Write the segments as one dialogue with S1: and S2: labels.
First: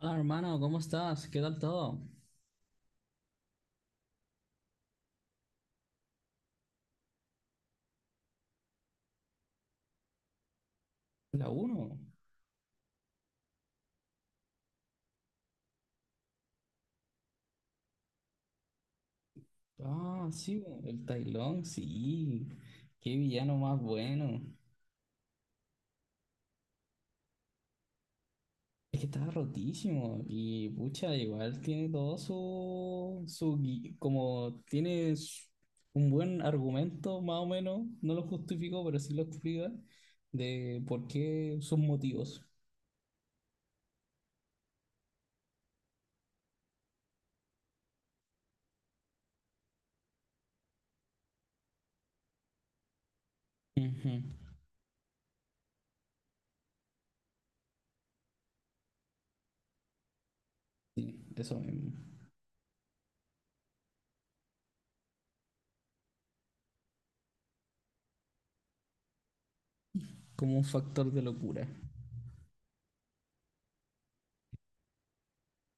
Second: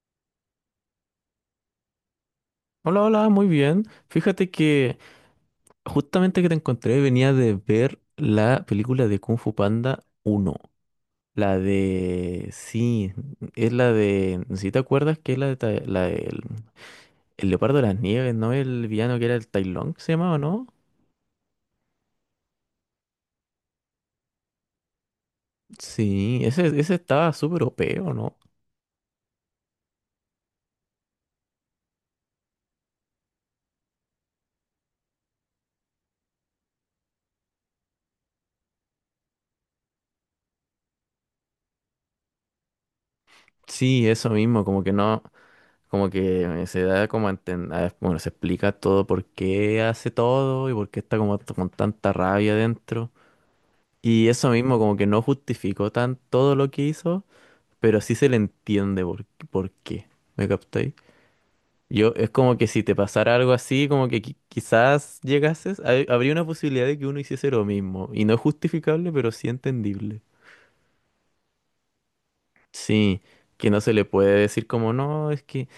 S1: Hola hermano, ¿cómo estás? ¿Qué tal todo?
S2: Hola, hola, muy bien. Fíjate que justamente que te encontré venía de ver la película de Kung Fu Panda uno.
S1: La
S2: La
S1: uno.
S2: de... Sí, es la de... Si te acuerdas que es la de... Leopardo de las Nieves, ¿no? El villano que era el Tai Lung, ¿se
S1: Ah,
S2: llamaba,
S1: sí,
S2: no?
S1: bo, el Tailón, sí. Qué villano más bueno.
S2: Sí, ese estaba súper OP, ¿o no?
S1: Es que estaba rotísimo. Y pucha, igual tiene todo como tiene un buen argumento, más o menos. No lo justifico pero sí lo explica. De por qué sus motivos.
S2: Sí, eso mismo, como que no... Como que se da como a entender... Bueno, se explica todo por qué hace todo y por qué está como con tanta rabia dentro.
S1: Ujú.
S2: Y eso mismo como que no justificó tan todo lo que hizo, pero sí se le entiende por qué. ¿Me captáis?
S1: Sí, eso mismo.
S2: Yo, es como que si te pasara algo así, como que quizás llegases, habría una posibilidad de que uno hiciese lo mismo. Y no es justificable, pero sí entendible.
S1: Como un factor de locura.
S2: Sí, que no se le puede decir como no, es que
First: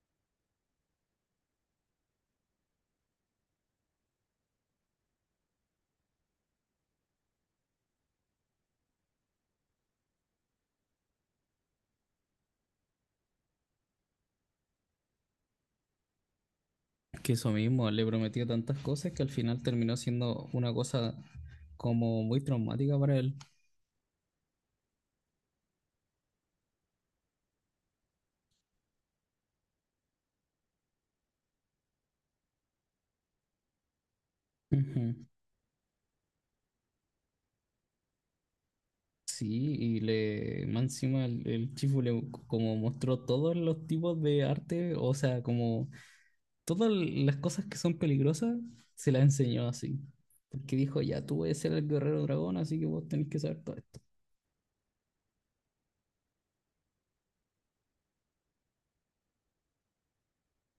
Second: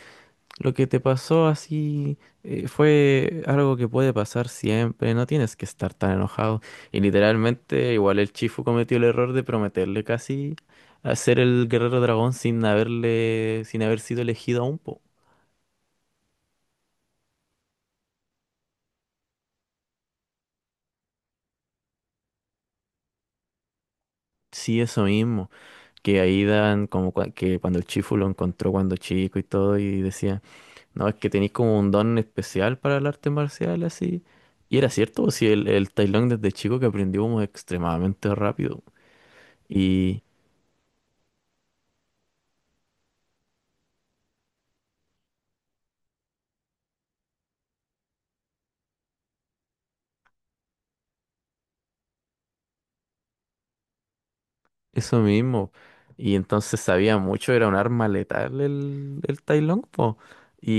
S2: lo que te pasó así, fue algo que puede pasar siempre, no tienes que estar tan enojado. Y literalmente, igual el Chifu cometió el error de prometerle casi a ser el guerrero dragón sin haberle, sin haber sido elegido aún, po.
S1: Que eso mismo, le prometió tantas cosas que al final terminó siendo una cosa como muy traumática para él.
S2: Sí, eso mismo, que ahí dan como que cuando el Chifu lo encontró cuando chico y todo y decía, no, es que tenéis como un don especial para el arte marcial así. Y era
S1: Ujú.
S2: cierto, si el Tai Lung desde chico que aprendió como extremadamente rápido.
S1: Sí, y le, más encima el Chifu le como mostró todos los tipos de arte, o sea, como todas las cosas que son peligrosas, se las enseñó así. Porque dijo, ya tú eres el guerrero dragón, así que vos tenés que saber todo esto.
S2: Eso mismo. Y entonces sabía mucho, era un arma letal el Tai Lung, po.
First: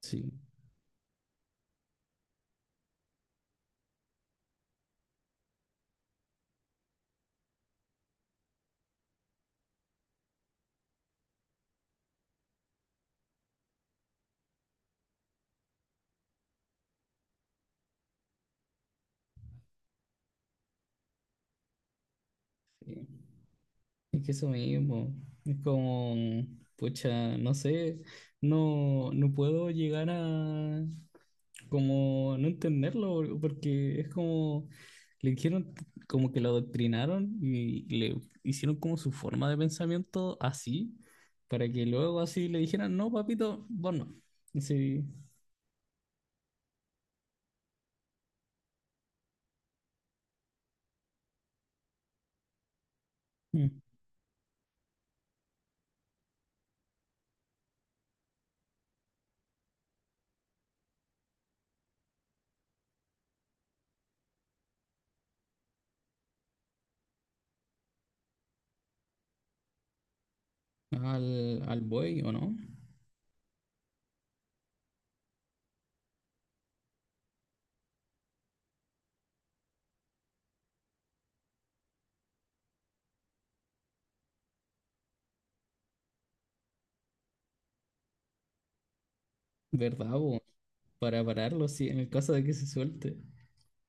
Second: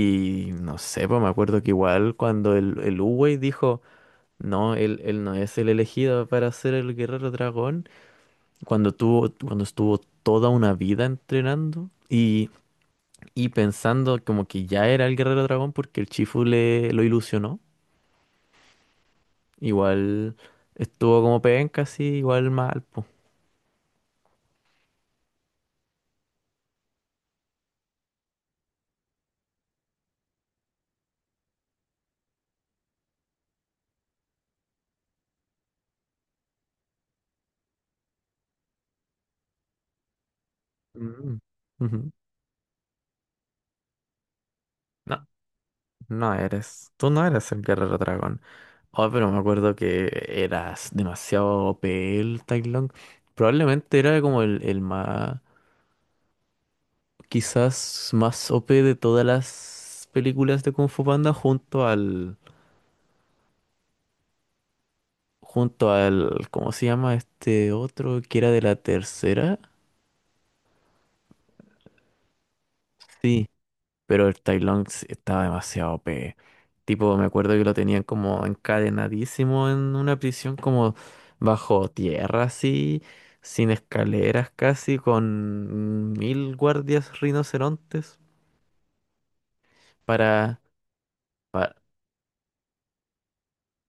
S1: Sí,
S2: no sé, pues me acuerdo que igual cuando el Uwei dijo, no, él no es el elegido para ser el guerrero dragón, cuando tuvo, cuando estuvo toda una vida entrenando y pensando como que ya era el guerrero dragón porque el Chifu le lo ilusionó, igual estuvo como penca, así, igual mal,
S1: sí.
S2: po.
S1: Es que eso mismo, es como, pucha, no sé, no puedo llegar a como no entenderlo, porque es como, le dijeron como que lo adoctrinaron y le hicieron como su forma de pensamiento así,
S2: Mm.
S1: para que
S2: Ujú.
S1: luego así le dijeran, no, papito, vos no. Sí.
S2: No. No eres, tú no eres el guerrero dragón. Oh, pero me acuerdo que eras demasiado OP el Tai Lung.
S1: Mm.
S2: Probablemente era como el más, quizás más OP de todas las películas de Kung Fu Panda junto al, ¿cómo se llama este otro que era de la tercera?
S1: Al buey, ¿o no?
S2: Sí. Pero el Tai Lung estaba demasiado O p. Tipo, me acuerdo que lo tenían como encadenadísimo en una prisión como bajo tierra así, sin escaleras casi, con mil guardias rinocerontes
S1: ¿Verdad, bo?
S2: para...
S1: Para pararlo,
S2: pa-
S1: sí, en el caso de que se suelte.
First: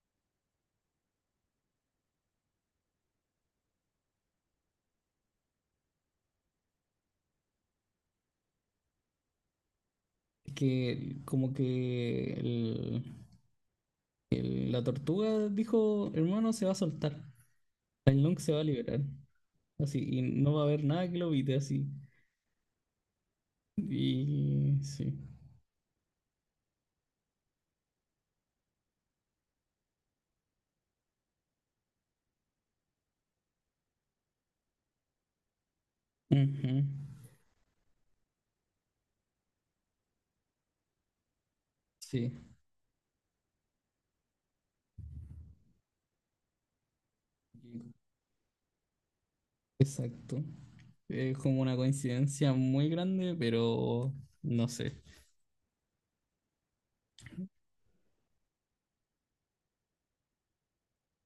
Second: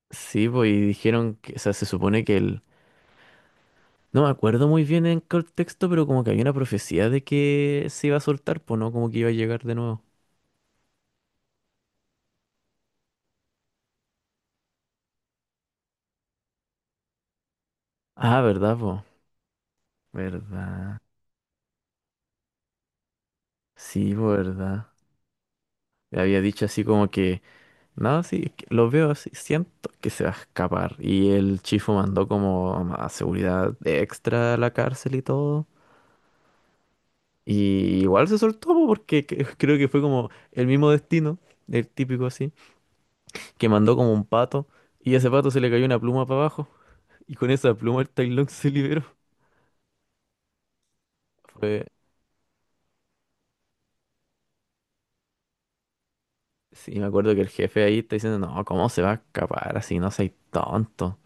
S2: sí, pues, y dijeron que, o sea, se supone que el... No me acuerdo muy bien en qué texto, pero como que había una profecía de que se iba a soltar, pues no, como que iba a llegar de nuevo.
S1: Que como que la tortuga dijo, hermano, se va a soltar. Tang Long
S2: Ah,
S1: se va a
S2: ¿verdad,
S1: liberar.
S2: po?
S1: Así, y no va a haber
S2: ¿Verdad?
S1: nada que lo evite así.
S2: Sí, po,
S1: Y
S2: ¿verdad?
S1: sí.
S2: Le había dicho así como que... No, sí, es que lo veo así, siento que se va a escapar. Y el Chifu mandó como a seguridad extra a la cárcel y todo.
S1: Ujú.
S2: Y igual se soltó po, porque creo que fue como el mismo destino, el típico
S1: Sí,
S2: así, que mandó como un pato y a ese pato se le cayó una pluma para abajo. Y con esa pluma el Tai Lung se liberó.
S1: exacto. Es como una
S2: Fue,
S1: coincidencia muy grande, pero no sé.
S2: sí, me acuerdo que el jefe ahí está diciendo, no, ¿cómo se va a escapar así? No seas tonto.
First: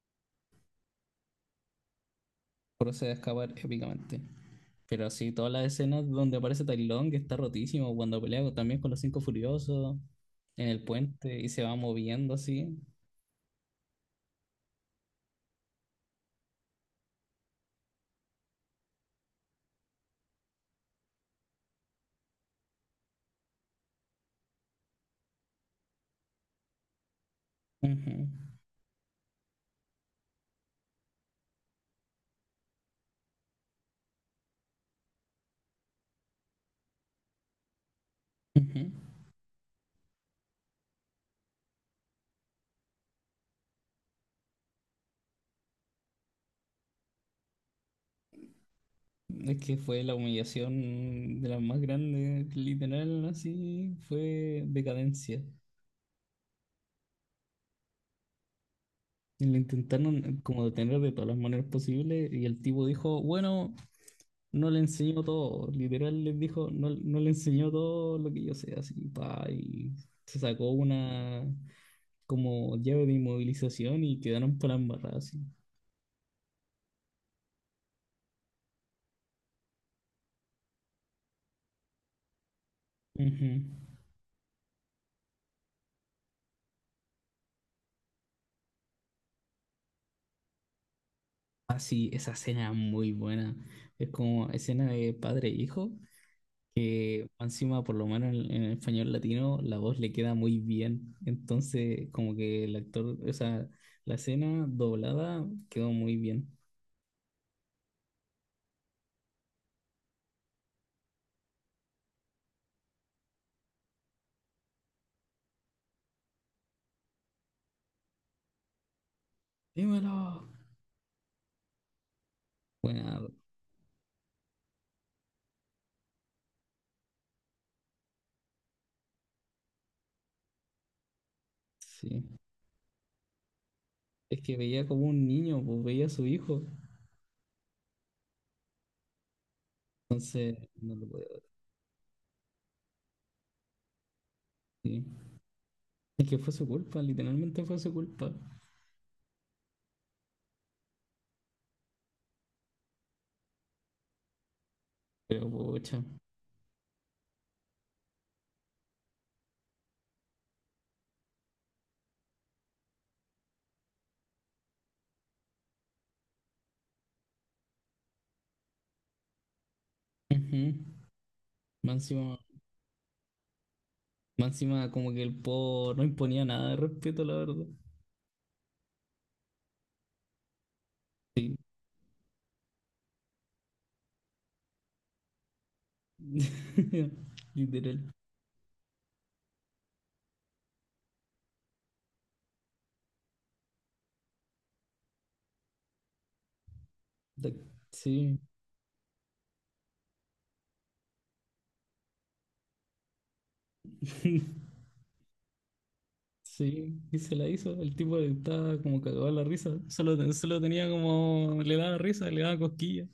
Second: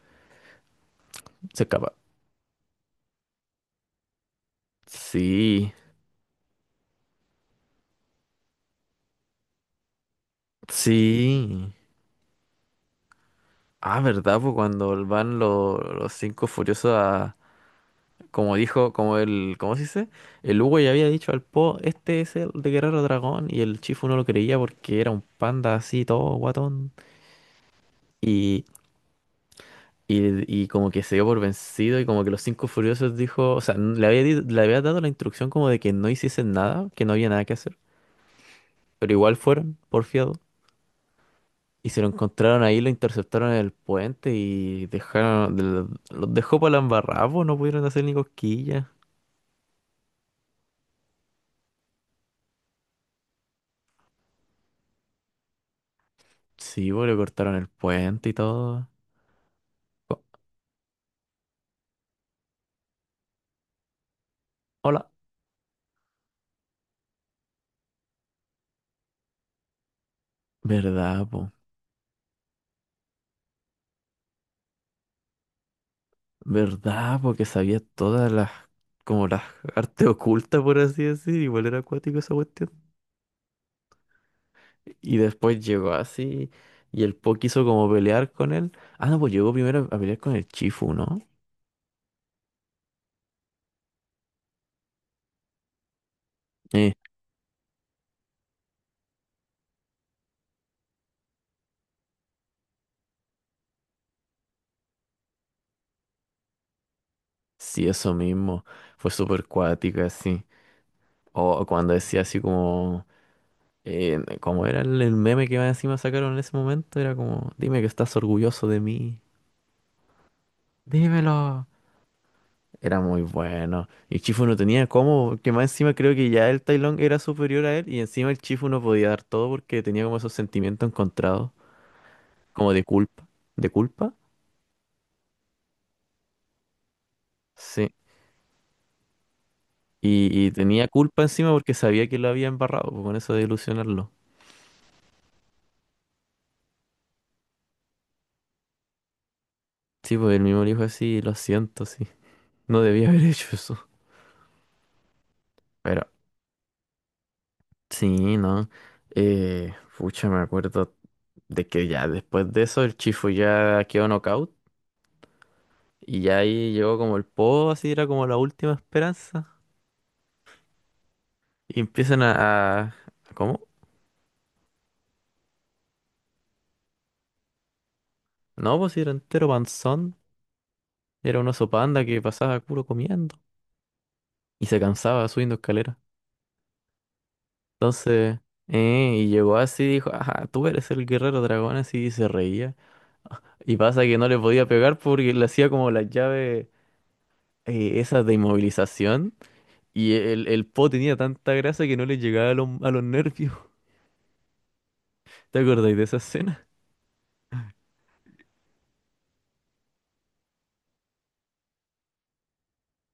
S2: Se escapa.
S1: Procede a escapar épicamente. Pero sí, todas las
S2: Sí,
S1: escenas donde aparece Tai Lung, que está rotísimo, cuando pelea también con los Cinco Furiosos en el puente y se
S2: sí.
S1: va moviendo así.
S2: Ah, ¿verdad? Pues cuando van los cinco furiosos a... Como dijo, como el... ¿Cómo se dice? El Hugo ya había dicho al Po, este es el de Guerrero Dragón. Y el Chifu no lo creía porque era un panda así, todo guatón.
S1: Ujú,
S2: Y, y como que se dio por vencido y como que los cinco furiosos dijo... O sea, le había, le había dado la instrucción como de que no hiciesen nada, que no había nada que hacer.
S1: ujú.
S2: Pero igual fueron, porfiado. Y se lo encontraron ahí, lo interceptaron en el puente y dejaron, los dejó para la embarrada, po, no pudieron hacer ni cosquillas.
S1: Es que fue la humillación de las más grandes, literal, así fue decadencia.
S2: Sí, pues le cortaron el puente y todo.
S1: Y lo
S2: Co-
S1: intentaron como detener de todas las maneras posibles y el tipo dijo, bueno, no le
S2: Hola.
S1: enseñó todo, literal les dijo, no, no le enseñó todo lo que yo sé, así, pa, y se sacó
S2: ¿Verdad,
S1: una
S2: po?
S1: como llave de inmovilización y quedaron para embarrar así.
S2: ¿Verdad? Porque sabía todas las, como las artes ocultas, por así decir. Igual era acuático esa cuestión.
S1: Ujú.
S2: Y después llegó así y el Po quiso como pelear con él. Ah, no, pues llegó primero a pelear con el Chifu, ¿no?
S1: Ah, sí, esa escena es muy buena. Es como escena de padre e hijo,
S2: Eh,
S1: que encima, por lo menos en el español latino, la voz le queda muy bien. Entonces, como que el actor, o sea, la escena doblada quedó muy bien.
S2: sí, eso mismo. Fue súper cuática. O, cuando decía así como, como era el meme que más encima sacaron en ese momento, era como, dime que estás orgulloso de mí,
S1: Dímelo.
S2: dímelo. Era muy
S1: Bueno,
S2: bueno. Y Chifu no tenía cómo, que más encima creo que ya el Tai Lung era superior a él y encima el Chifu no podía dar todo porque tenía como esos sentimientos encontrados,
S1: sí.
S2: como de culpa. ¿De culpa?
S1: Es que veía como un niño, pues veía a su hijo.
S2: Sí. Y
S1: Entonces,
S2: tenía
S1: no lo
S2: culpa
S1: puedo
S2: encima porque sabía que lo había embarrado, pues, con eso de ilusionarlo.
S1: decir. Es que fue su culpa, literalmente fue su culpa.
S2: Sí, pues el mismo le dijo así, lo siento, sí. No debía haber hecho eso.
S1: Pero, pucha.
S2: Pero sí, ¿no? Pucha, me acuerdo de que ya después de eso el Chifu ya quedó knockout y ya ahí llegó como el Po, así era como la última esperanza.
S1: Ujú.
S2: Y
S1: Más
S2: empiezan
S1: encima,
S2: a... ¿Cómo?
S1: más encima como que el po no imponía nada de respeto, la verdad.
S2: No, pues sí, era entero panzón. Era un
S1: Sí.
S2: oso panda que pasaba puro comiendo y se cansaba subiendo escaleras.
S1: Literal.
S2: Entonces, y llegó así y dijo, ajá, tú eres el guerrero dragón, así y se reía. Y pasa que no le podía pegar porque le hacía como las llaves,
S1: Da-
S2: esas de
S1: Sí.
S2: inmovilización. Y el po tenía tanta grasa que no le llegaba a los, nervios. ¿Te acordáis de esa escena?
S1: Sí, y se la hizo. El tipo estaba como cagado de la risa. Solo, solo tenía como. Le daba risa, le daba cosquillas.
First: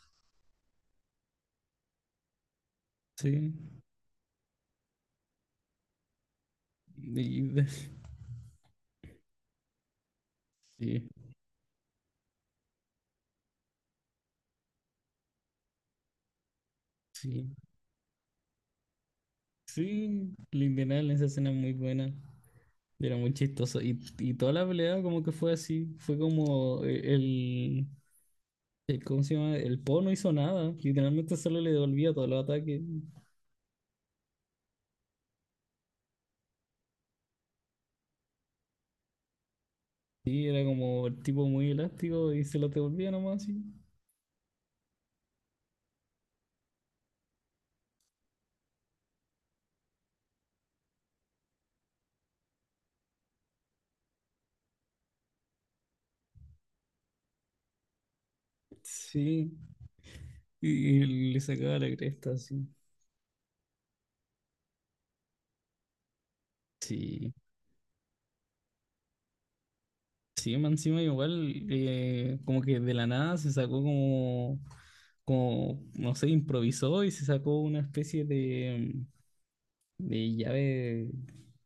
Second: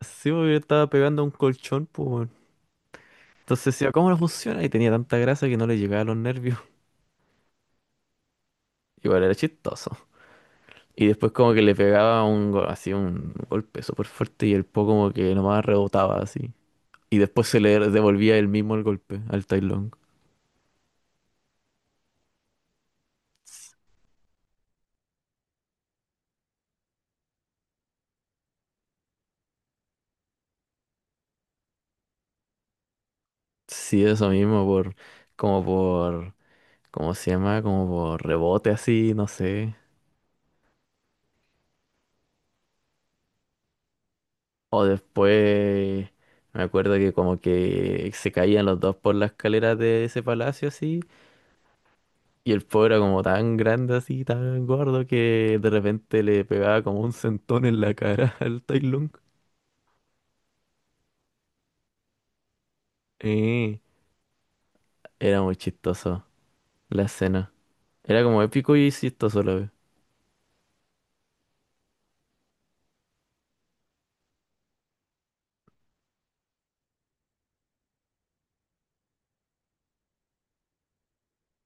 S2: Sí, porque estaba pegando a un colchón, pues, weón.
S1: Sí.
S2: Entonces decía, ¿cómo no funciona? Y tenía tanta grasa que no le llegaba a los nervios.
S1: Y- y-
S2: Igual era chistoso. Y
S1: sí,
S2: después como que le pegaba así un golpe súper fuerte y el po como que nomás rebotaba así. Y después
S1: sí.
S2: se le devolvía él mismo el golpe al Tai Lung.
S1: Sí, el Indianal en esa escena es muy buena. Era muy chistoso. Y toda la pelea, como que fue así. Fue como ¿Cómo se llama? El Po no hizo nada. Literalmente solo le devolvía todos los ataques.
S2: Sí, eso mismo, por, como por, ¿cómo se llama? Como por rebote así, no sé.
S1: Sí, era como el tipo muy elástico y se los devolvía nomás, sí.
S2: O después me acuerdo que como que se caían los dos por la escalera de ese palacio así. Y el pobre era como tan grande así, tan gordo que de repente le pegaba como un centón en la cara al Tai Lung.
S1: Sí. Y le sacaba la cresta así.
S2: Eh, Era muy chistoso la
S1: Sí,
S2: escena. Era como épico y chistoso a la vez.
S1: sí, más encima igual, como que de la nada se sacó como, como, no sé, improvisó y se sacó una especie de llave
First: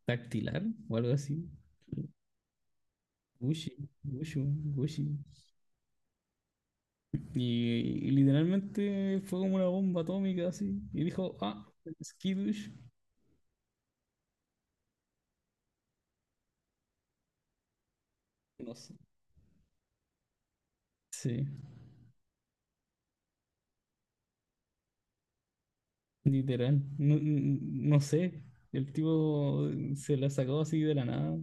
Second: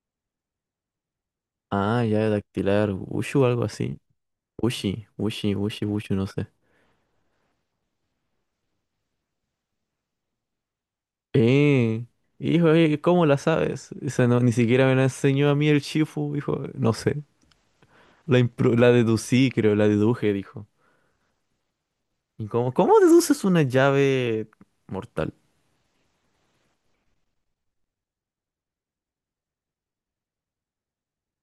S1: dactilar o algo así.
S2: Ah, llave dactilar, Wushu o algo
S1: Gucci,
S2: así.
S1: Gucci, Gucci.
S2: Wushi, Wushi, Wushi, Wushu, no sé.
S1: Y literalmente fue como una bomba atómica así. Y dijo, ah,
S2: Eh,
S1: skidush.
S2: Hijo, ¿cómo la sabes? O sea, no, ni siquiera me la enseñó a mí el Shifu, hijo, no sé. La,
S1: No
S2: impro- la
S1: sé.
S2: deducí, creo, la deduje, dijo.
S1: Sí.
S2: ¿Y cómo deduces una llave mortal?
S1: Literal, no, no sé. El tipo se la sacó así de la nada.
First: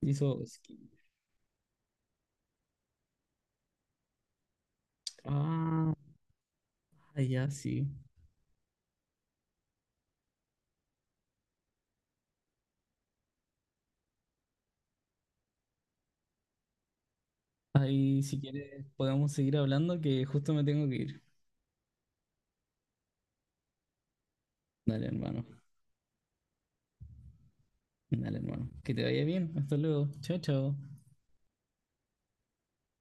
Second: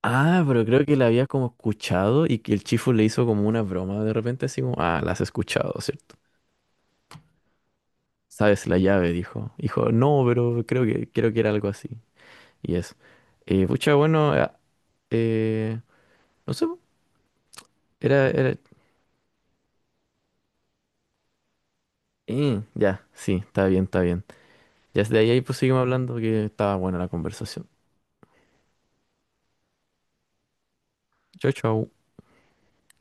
S1: Hizo
S2: Ah, pero creo
S1: skin.
S2: que la había como escuchado y que el chifu le hizo como una broma de repente, así como, ah, la has escuchado,
S1: Ah,
S2: ¿cierto?
S1: ya sí.
S2: Sabes la llave, dijo. Dijo, no, pero creo que era algo así. Y eso. Pucha, bueno, eh, no sé, po.
S1: Ahí,
S2: era,
S1: si
S2: era,
S1: quieres, podemos seguir hablando que justo me tengo que ir.
S2: ya, sí, está bien, está bien. Ya
S1: Dale,
S2: desde ahí
S1: hermano.
S2: pues seguimos hablando que estaba buena la conversación.
S1: Dale, hermano. Que te vaya bien. Hasta luego. Chao, chao.
S2: Chau, chau.